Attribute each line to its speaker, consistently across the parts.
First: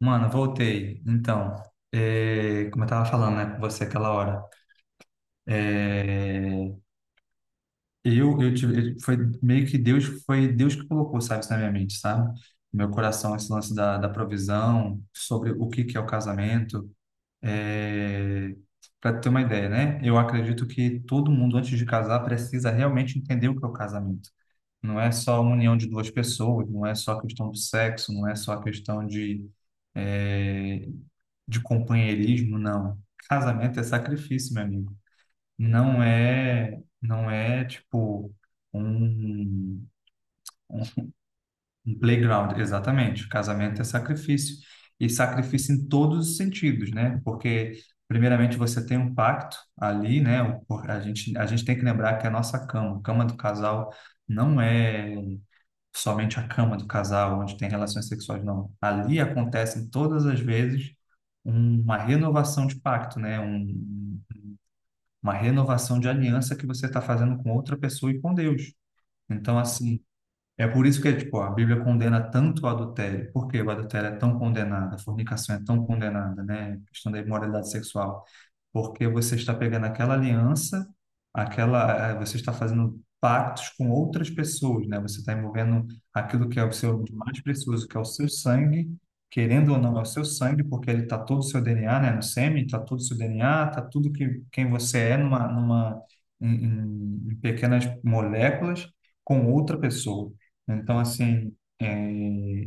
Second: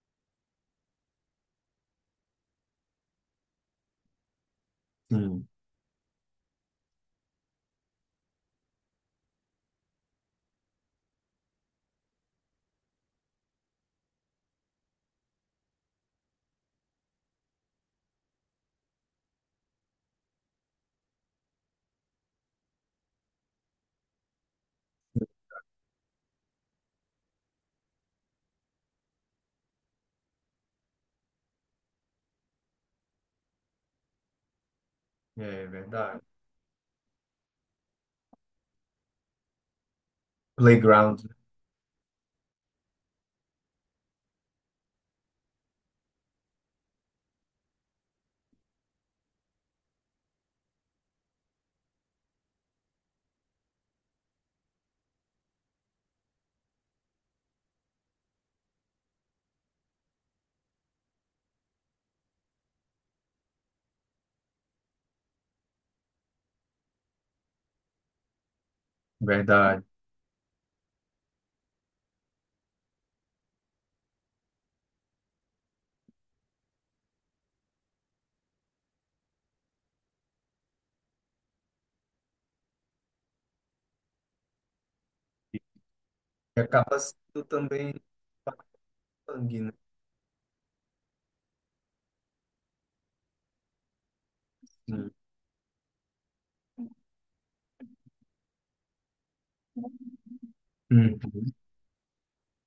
Speaker 1: Mano, voltei. Então, como eu tava falando, né, com você aquela hora,
Speaker 2: Sim,
Speaker 1: é, eu tive, foi meio que Deus, foi Deus que colocou, sabe, isso na minha mente, sabe? No meu coração, esse lance da provisão, sobre o que que é o casamento, é, para ter uma ideia, né? Eu acredito que todo mundo, antes de casar, precisa realmente entender o que é o casamento. Não é só a união de duas pessoas, não é só a questão do sexo, não é só a questão de é, de companheirismo, não. Casamento é sacrifício, meu amigo.
Speaker 2: é
Speaker 1: Não
Speaker 2: verdade.
Speaker 1: é, não é tipo um, um,
Speaker 2: Playground,
Speaker 1: um playground, exatamente. Casamento é sacrifício. E sacrifício em todos os sentidos, né? Porque, primeiramente, você tem um pacto ali, né? A gente tem que lembrar que a nossa cama, a cama do casal, não é somente a cama do casal, onde tem relações sexuais, não. Ali acontece todas as vezes uma renovação de pacto, né? Uma renovação de aliança que você está fazendo com outra pessoa e com Deus. Então,
Speaker 2: verdade.
Speaker 1: assim, é por isso que tipo, a Bíblia condena tanto o adultério. Por que o adultério é tão condenado? A fornicação é tão condenada, né? A questão da imoralidade sexual, porque você está pegando aquela aliança, aquela, você está fazendo pactos com outras pessoas, né? Você está envolvendo aquilo que
Speaker 2: E
Speaker 1: é o
Speaker 2: acaba
Speaker 1: seu de mais
Speaker 2: sendo
Speaker 1: precioso,
Speaker 2: também
Speaker 1: que é o seu sangue,
Speaker 2: sangue, né?
Speaker 1: querendo ou não, é o seu sangue, porque ele está todo o seu DNA, né? No sêmen, está todo o seu DNA, está tudo que quem você
Speaker 2: Sim.
Speaker 1: é numa em pequenas moléculas com outra pessoa. Então,
Speaker 2: Uhum.
Speaker 1: assim, é,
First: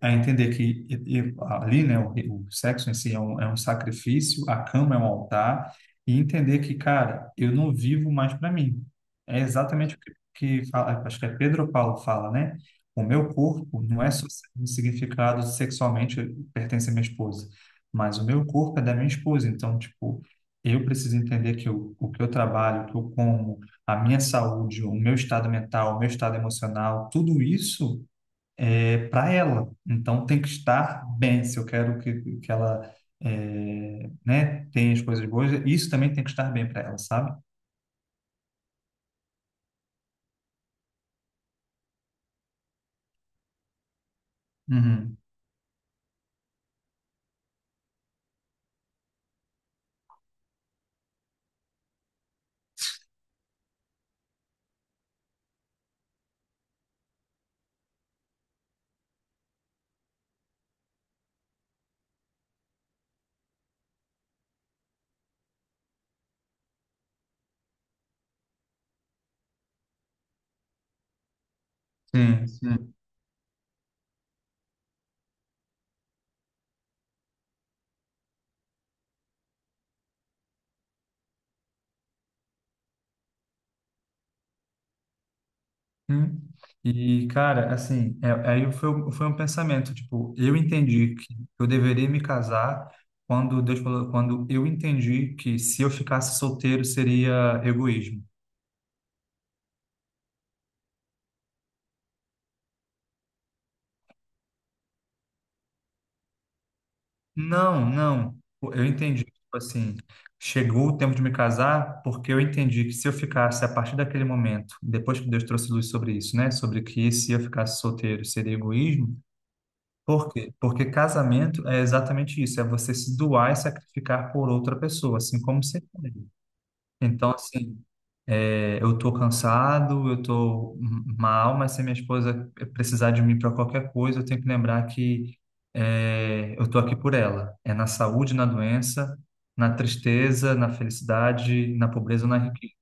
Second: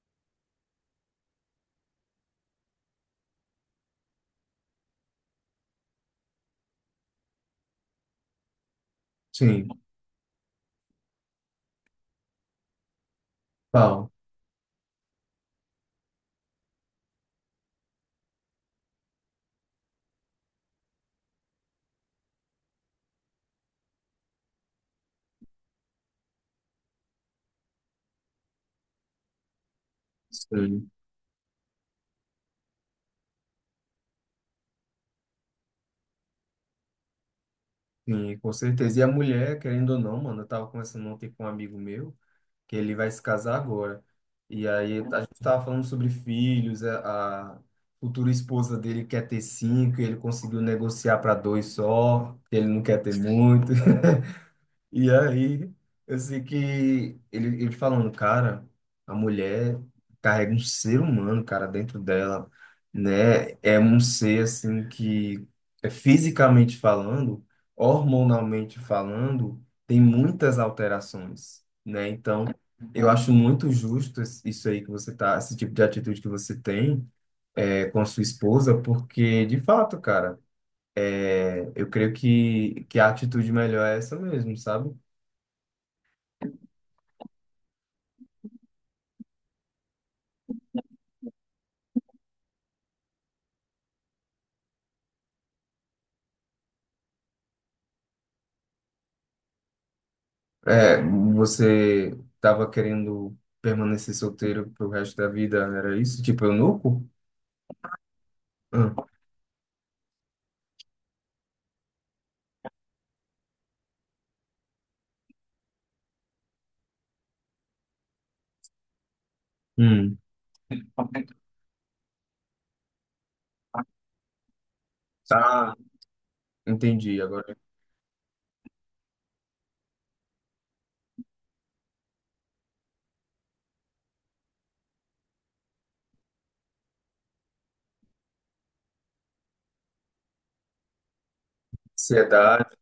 Speaker 1: a entender que ali, né, o sexo em si é um sacrifício, a cama é um altar, e entender que, cara, eu não vivo mais para mim. É
Speaker 2: Sim,
Speaker 1: exatamente o que, que fala, acho que é Pedro Paulo fala, né? O meu corpo não
Speaker 2: pau.
Speaker 1: é só significado sexualmente, pertence à minha esposa, mas o meu corpo é da minha esposa. Então, tipo, eu preciso entender que o que eu trabalho, o que eu como, a minha saúde, o meu estado mental, o meu estado emocional, tudo isso para ela. Então tem que
Speaker 2: Sim.
Speaker 1: estar bem. Se eu quero que ela né, tenha as coisas boas, isso também tem que estar bem para ela, sabe?
Speaker 2: Sim, com certeza. E a mulher, querendo ou não, mano, eu tava conversando ontem com um amigo meu, que ele vai se casar agora. E aí
Speaker 1: Uhum.
Speaker 2: a gente tava falando sobre filhos, a futura esposa dele quer ter cinco, e ele conseguiu negociar para dois só, que ele não quer ter muito. E aí, eu sei que ele falando, cara, a mulher carrega um ser humano, cara, dentro dela, né? É um ser, assim, que é fisicamente falando, hormonalmente falando, tem muitas alterações, né? Então,
Speaker 1: Sim, sim.
Speaker 2: eu acho muito justo isso aí que você tá, esse tipo de atitude que você tem, é, com a sua esposa, porque, de fato, cara, é, eu creio que, a atitude melhor é essa mesmo, sabe?
Speaker 1: Hum. E, cara, assim, aí foi, foi um pensamento, tipo, eu entendi que eu deveria me casar quando Deus falou, quando eu entendi que se eu ficasse solteiro seria egoísmo.
Speaker 2: É, você tava querendo permanecer solteiro pro resto da vida, era isso? Tipo, eunuco?
Speaker 1: Não, não. Eu
Speaker 2: Ah,
Speaker 1: entendi, tipo assim, chegou o tempo de me casar, porque eu entendi que se eu ficasse a partir daquele momento, depois que Deus trouxe luz sobre isso, né? Sobre que se eu ficasse solteiro seria egoísmo.
Speaker 2: hum.
Speaker 1: Por quê? Porque casamento é exatamente isso, é você se doar e sacrificar por outra pessoa, assim como
Speaker 2: Tá,
Speaker 1: você. É.
Speaker 2: entendi.
Speaker 1: Então,
Speaker 2: Agora, é
Speaker 1: assim, eu tô cansado, eu tô mal, mas se minha esposa precisar de mim para qualquer coisa, eu tenho que lembrar que eu tô aqui por ela. É na saúde, na doença, na tristeza, na felicidade, na pobreza, na
Speaker 2: ansiedade.
Speaker 1: riqueza.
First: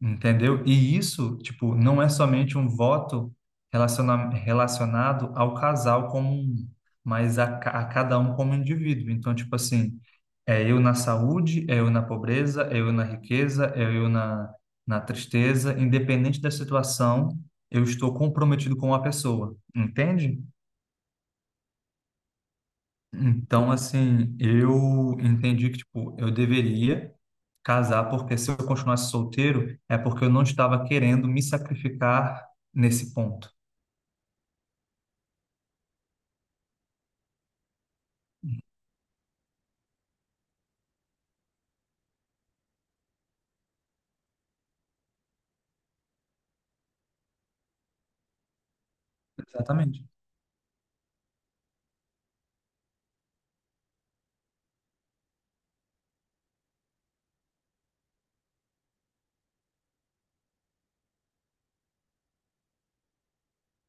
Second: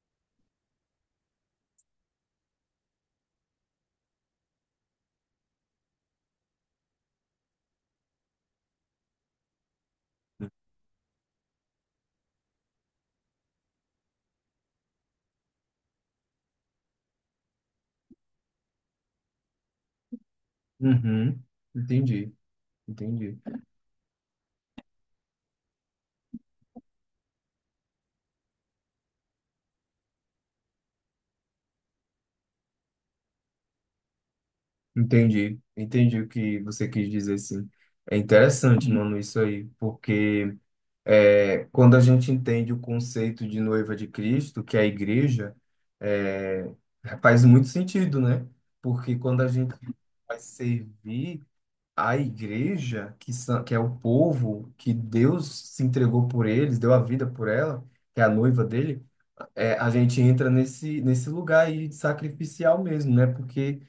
Speaker 1: Entendeu? E isso, tipo, não é somente um voto relacionado ao casal como um, mas a cada um como indivíduo. Então, tipo assim, é eu na saúde, é eu na pobreza, é eu na riqueza, é eu na, na tristeza, independente da situação, eu estou comprometido com a pessoa, entende?
Speaker 2: Uhum. Entendi, entendi.
Speaker 1: Então, assim, eu entendi que, tipo, eu deveria casar, porque se eu continuasse solteiro, é porque eu não estava querendo me sacrificar nesse ponto.
Speaker 2: Entendi, entendi o que você quis dizer, sim. É interessante, mano, isso aí, porque quando a gente entende o conceito de noiva de Cristo, que é a igreja, é, faz muito sentido, né? Porque quando a gente
Speaker 1: Exatamente.
Speaker 2: vai servir a igreja, que é o povo que Deus se entregou por eles, deu a vida por ela, que é a noiva dele, a gente entra nesse lugar aí de sacrificial mesmo, né? Porque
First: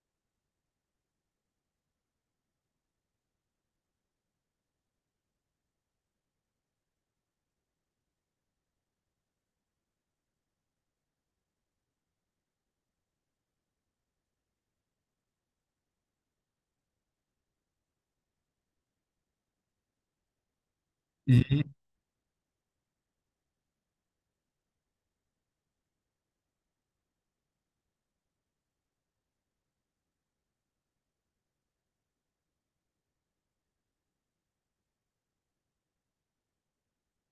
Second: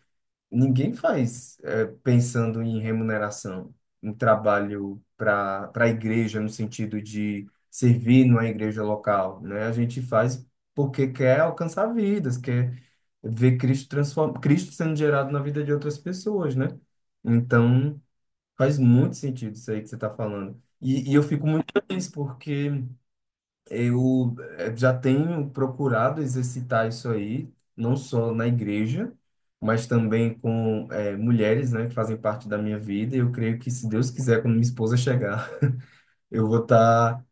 Speaker 2: ninguém faz é, pensando em remuneração, um trabalho para a igreja, no sentido de servir numa igreja local, né? A gente faz porque quer alcançar vidas, quer ver Cristo sendo gerado na vida de outras pessoas, né? Então, faz muito sentido isso aí que você está falando. E eu fico
Speaker 1: E,
Speaker 2: muito feliz porque eu já tenho procurado exercitar isso aí, não só na igreja, mas também com mulheres, né, que fazem parte da minha vida. E eu creio que, se Deus quiser, quando minha esposa chegar, eu vou estar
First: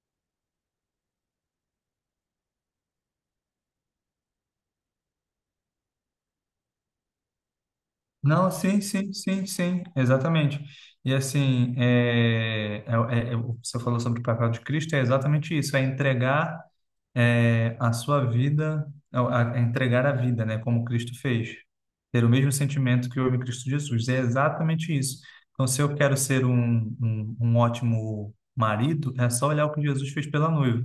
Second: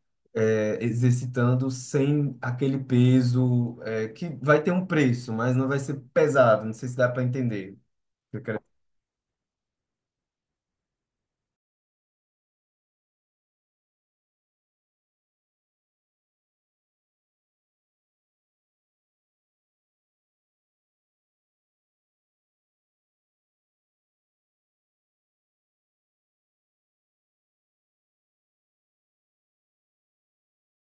Speaker 2: exercitando sem aquele peso que vai ter um preço, mas não vai ser pesado. Não sei se dá para entender. O que eu
Speaker 1: não,
Speaker 2: quero...
Speaker 1: sim, sim, sim, sim, exatamente. E, assim, você falou sobre o papel de Cristo, é exatamente isso, é entregar a sua vida, é, a entregar a vida, né, como Cristo fez. Ter o mesmo sentimento que houve em Cristo Jesus. É exatamente isso. Então, se eu quero ser um ótimo marido, é só olhar o que Jesus fez pela noiva, o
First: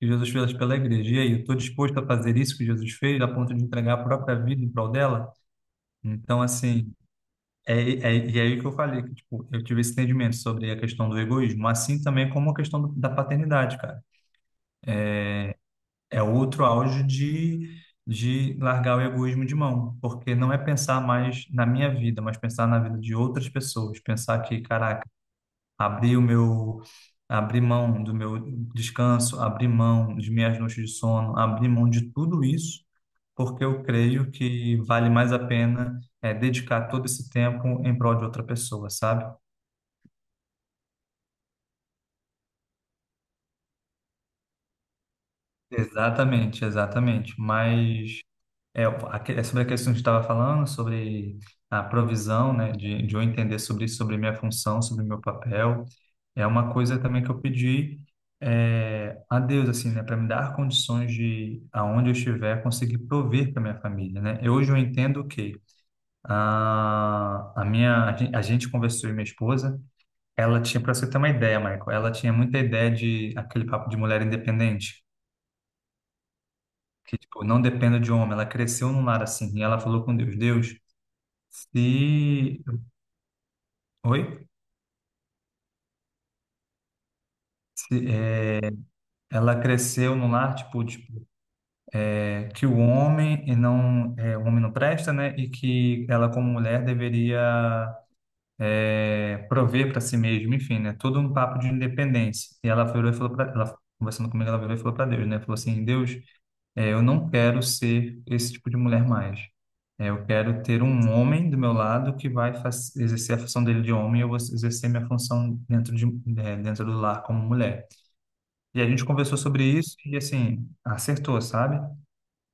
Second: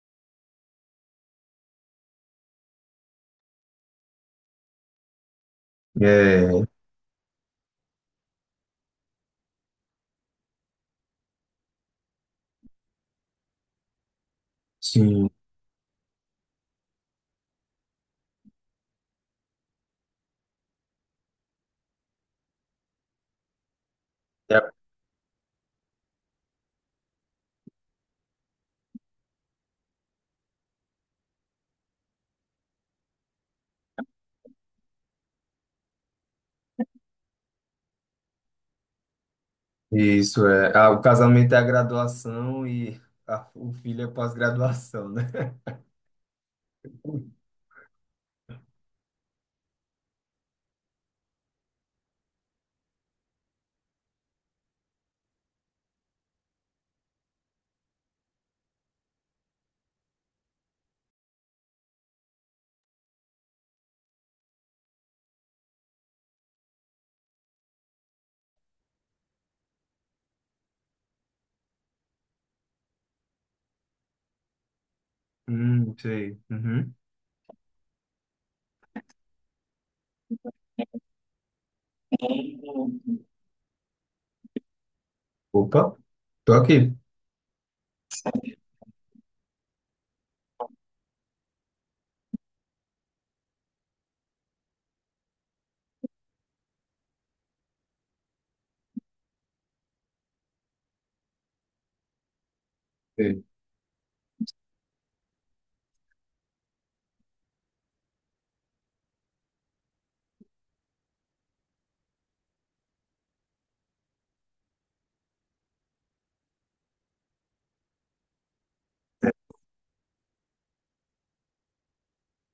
Speaker 1: que Jesus fez pela igreja. E aí, eu estou disposto a fazer isso que Jesus fez, a ponto de entregar a própria vida em prol dela? Então,
Speaker 2: É,
Speaker 1: assim. É, é, e é aí que eu falei, que, tipo, eu tive esse entendimento sobre a questão do egoísmo, assim também como a questão da paternidade, cara.
Speaker 2: sim.
Speaker 1: É outro auge de largar o egoísmo de mão, porque não é pensar mais na minha vida, mas pensar na vida de outras pessoas. Pensar que, caraca, abri o meu, abri mão do meu descanso, abri mão de minhas noites de sono, abri mão de tudo isso, porque eu creio que vale mais a pena é, dedicar todo esse tempo em prol de outra pessoa, sabe?
Speaker 2: Isso é. Ah, o casamento é a graduação e o filho é a pós-graduação, né?
Speaker 1: Exatamente, exatamente. Mas é, é sobre a questão que a gente estava falando, sobre a provisão, né, de eu entender sobre, sobre minha função, sobre meu papel, é uma coisa também que eu pedi a Deus, assim, né, para me dar condições de, aonde eu estiver, conseguir prover para minha família, né? Eu, hoje eu entendo que a gente conversou e minha esposa, ela tinha, para você ter uma ideia, Michael, ela tinha muita ideia de aquele papo de mulher independente
Speaker 2: Sei. Uhum.
Speaker 1: que tipo, não dependa de homem. Ela cresceu num lar assim, e ela falou com Deus, Deus, Se, oi?
Speaker 2: Opa, tô aqui.
Speaker 1: Se, é, ela cresceu no lar, tipo, que o homem e não, é, o homem não presta, né? E que ela, como mulher, deveria prover para si mesma, enfim, né? Todo um papo de independência. E ela virou e falou
Speaker 2: Ei.
Speaker 1: para ela, conversando comigo, ela virou e falou para Deus, né? Falou assim, Deus, eu não quero ser esse tipo de mulher mais. É, eu quero ter um homem do meu lado que vai exercer a função dele de homem e eu vou exercer minha função dentro de, dentro do lar como mulher. E a gente conversou sobre isso e, assim, acertou, sabe?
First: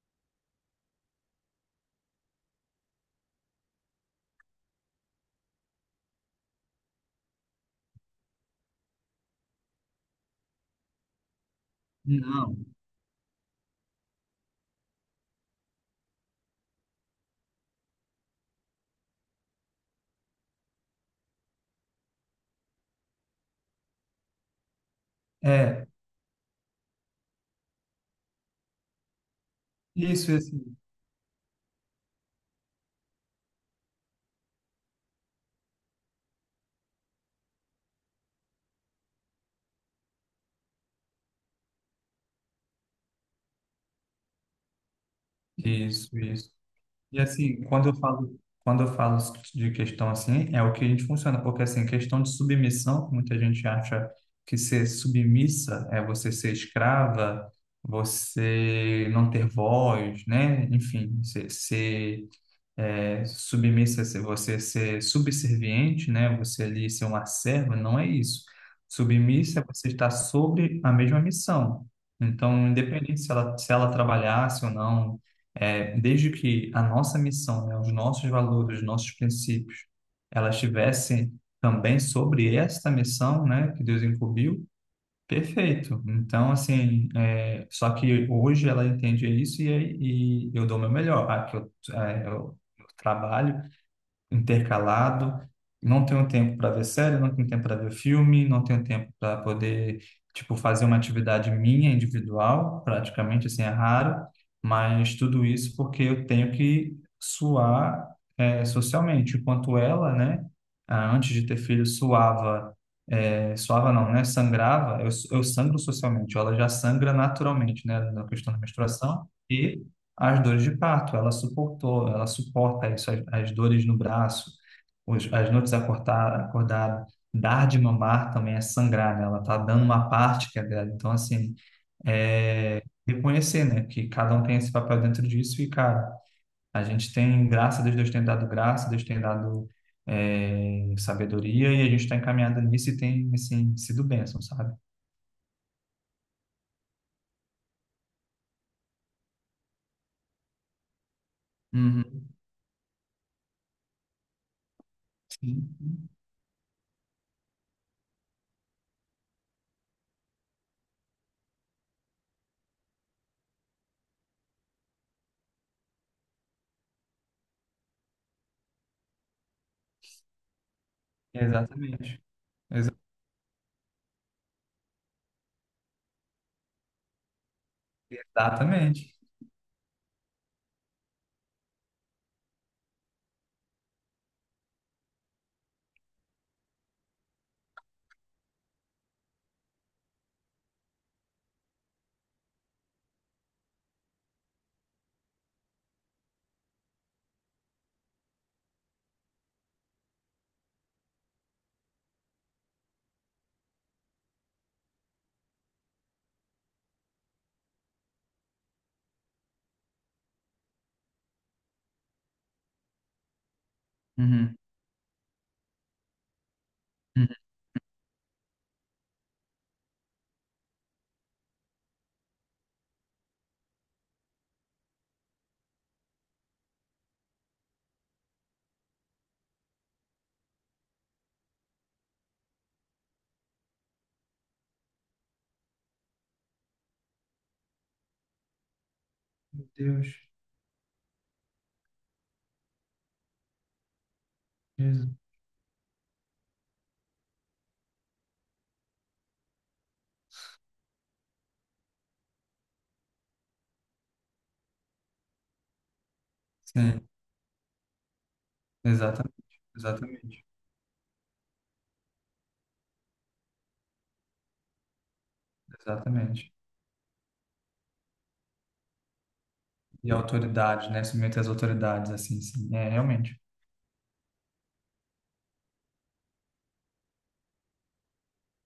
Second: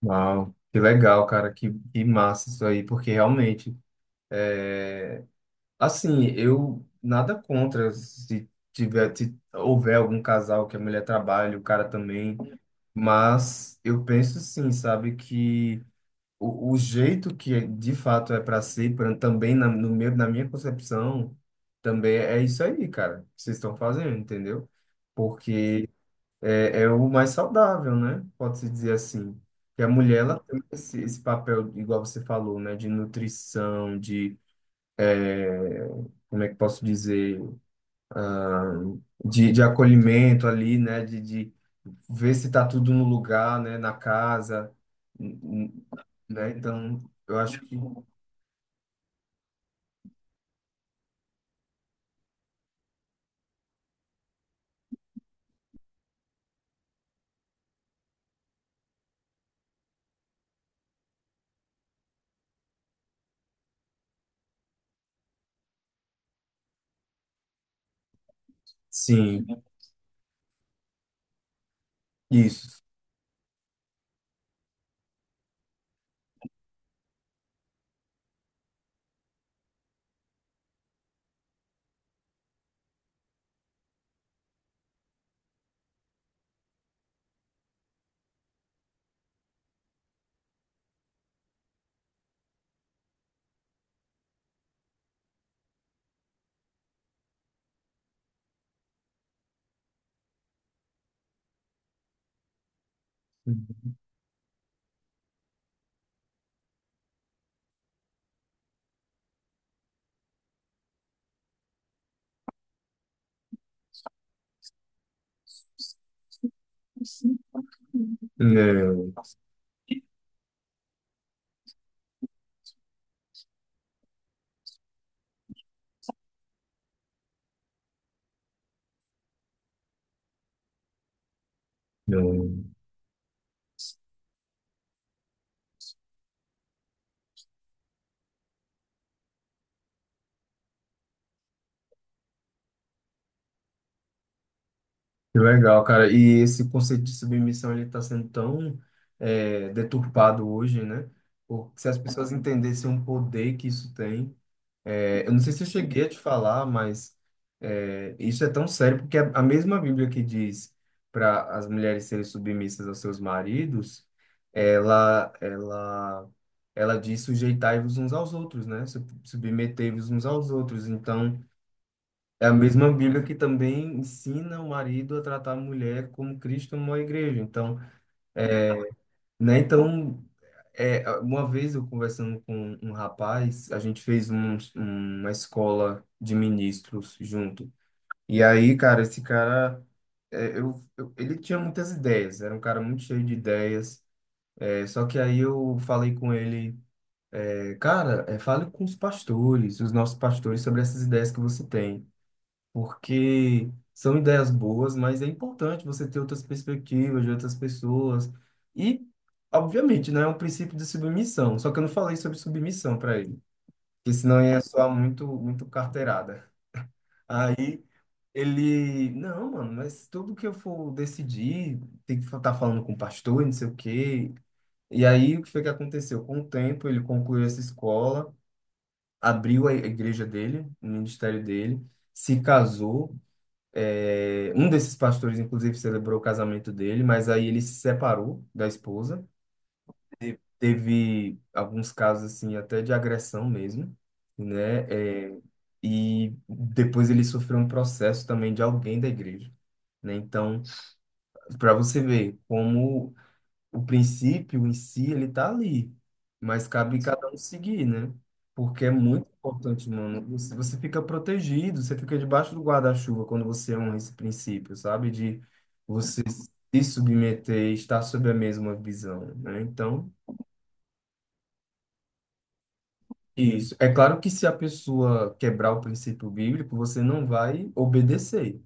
Speaker 2: Uau, que legal, cara, que massa isso aí, porque realmente, é, assim, eu nada contra se tiver, se houver algum casal que a mulher trabalhe, o cara também,
Speaker 1: Não.
Speaker 2: mas eu penso sim, sabe, que o jeito de fato é para ser, também na, no meu, na minha concepção, também é isso aí, cara, que vocês estão fazendo, entendeu?
Speaker 1: É,
Speaker 2: Porque é o mais saudável, né? Pode-se dizer assim. Que a mulher,
Speaker 1: isso,
Speaker 2: ela
Speaker 1: isso,
Speaker 2: tem esse papel, igual você falou, né? De nutrição, é, como é que posso dizer, de acolhimento ali, né? De ver se tá tudo no lugar, né? Na casa, n- n-
Speaker 1: isso,
Speaker 2: né?
Speaker 1: isso.
Speaker 2: Então,
Speaker 1: E
Speaker 2: eu acho
Speaker 1: assim,
Speaker 2: que
Speaker 1: quando eu falo de questão assim, é o que a gente funciona, porque assim, questão de submissão, muita gente acha que ser submissa é você ser escrava, você não ter voz, né? Enfim, ser, ser submissa, se você ser subserviente, né? Você ali ser uma serva, não é isso.
Speaker 2: sim.
Speaker 1: Submissa é você estar sobre a mesma missão. Então,
Speaker 2: Isso.
Speaker 1: independente se ela, se ela trabalhasse ou não, é, desde que a nossa missão, né, os nossos valores, os nossos princípios, ela estivesse também sobre esta missão, né, que Deus incumbiu, perfeito. Então, assim, é, só que hoje ela entende isso e eu dou o meu melhor. Ah, que eu, é, eu trabalho intercalado. Não tenho tempo para ver série, não tenho tempo para ver filme, não tenho tempo para poder, tipo, fazer uma atividade minha individual, praticamente, assim, é raro, mas tudo isso porque eu tenho que suar, socialmente, enquanto ela, né, ah, antes de ter filho, suava, suava não, né, sangrava, eu sangro socialmente, ela já sangra naturalmente, né, na questão da
Speaker 2: Não,
Speaker 1: menstruação, e as dores de parto. Ela suportou, ela suporta isso, as dores no braço, as noites acordada, dar de mamar também é sangrar, né? Ela tá dando uma parte que é dela. Então, assim,
Speaker 2: não.
Speaker 1: é reconhecer, né, que cada um tem esse papel dentro disso e, cara, a gente tem graça, Deus, Deus tem dado graça, Deus tem dado é, sabedoria e a gente está encaminhado nisso e tem, assim, sido bênção, sabe?
Speaker 2: Que legal, cara. E esse conceito de submissão ele está sendo tão deturpado hoje, né? Porque se as
Speaker 1: Uhum.
Speaker 2: pessoas entendessem o poder que isso tem, eu não sei se eu cheguei a
Speaker 1: Sim,
Speaker 2: te falar, mas isso é tão sério porque a mesma Bíblia que diz para as mulheres serem submissas aos seus maridos, ela, ela, ela diz sujeitai-vos uns aos outros, né? Submetei-vos uns aos outros. Então,
Speaker 1: exatamente.
Speaker 2: é a mesma
Speaker 1: Exa-
Speaker 2: Bíblia que também ensina o marido a tratar a mulher como Cristo amou a igreja. Então,
Speaker 1: Exatamente.
Speaker 2: né? Então, uma vez eu conversando com um rapaz, a gente fez uma escola de ministros junto. E aí, cara, esse cara, ele tinha muitas ideias, era um cara muito cheio de ideias. É, só que aí eu falei com ele, cara, fale com os pastores, os nossos pastores, sobre essas ideias que você tem. Porque são ideias boas, mas é importante você ter outras perspectivas de outras pessoas. E, obviamente, né, é um princípio de submissão, só que eu não falei sobre submissão para ele, porque senão
Speaker 1: Uhum.
Speaker 2: ia soar muito, muito carteirada. Aí ele, não, mano, mas tudo que eu for decidir, tem que estar falando com o pastor, e não sei o quê. E aí, o que foi que aconteceu? Com o tempo, ele concluiu essa escola, abriu a igreja dele, o ministério dele, se casou, um desses pastores, inclusive, celebrou o casamento dele, mas aí ele se separou da esposa.
Speaker 1: Meu Deus.
Speaker 2: Teve alguns casos, assim, até de agressão mesmo, né?
Speaker 1: Jesus.
Speaker 2: É, e depois ele sofreu um processo também de alguém da igreja, né? Então, para você ver como o princípio em si, ele tá ali, mas cabe
Speaker 1: Sim,
Speaker 2: cada um seguir, né? Porque é muito
Speaker 1: exatamente,
Speaker 2: importante, mano.
Speaker 1: exatamente,
Speaker 2: Você fica protegido, você fica debaixo do guarda-chuva quando você honra esse princípio, sabe? De você
Speaker 1: exatamente.
Speaker 2: se submeter e estar sob a mesma visão, né? Então,
Speaker 1: E autoridade, né? Submeter às autoridades, assim, sim. É, realmente.
Speaker 2: isso. É claro que se a pessoa quebrar o princípio bíblico, você não vai obedecer.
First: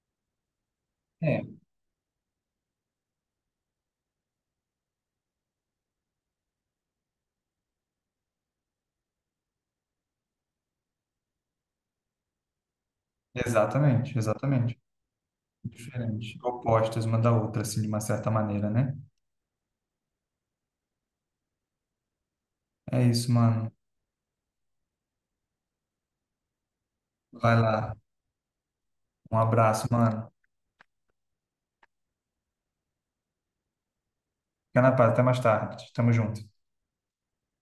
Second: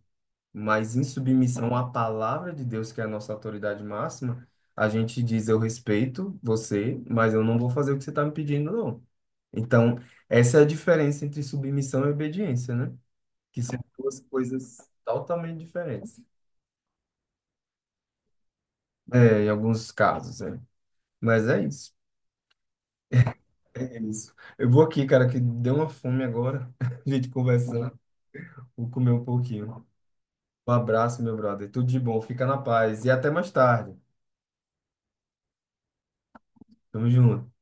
Speaker 2: Mas em
Speaker 1: É,
Speaker 2: submissão à palavra de Deus, que é a nossa autoridade máxima, a gente diz: Eu respeito você, mas eu não vou fazer o que você está me pedindo, não. Então, essa é a diferença entre submissão e obediência, né? Que são
Speaker 1: exatamente,
Speaker 2: duas coisas
Speaker 1: exatamente.
Speaker 2: totalmente diferentes.
Speaker 1: Diferente. Opostas uma da outra, assim, de uma certa maneira, né?
Speaker 2: É, em alguns casos, é. Mas é isso.
Speaker 1: É isso, mano.
Speaker 2: É isso. Eu vou aqui, cara, que deu uma fome agora. A gente
Speaker 1: Vai lá.
Speaker 2: conversando. Vou comer um
Speaker 1: Um
Speaker 2: pouquinho.
Speaker 1: abraço, mano.
Speaker 2: Um abraço, meu brother. Tudo de bom. Fica na paz. E até mais tarde.
Speaker 1: Fica na paz, até mais tarde. Tamo junto.
Speaker 2: Tamo junto.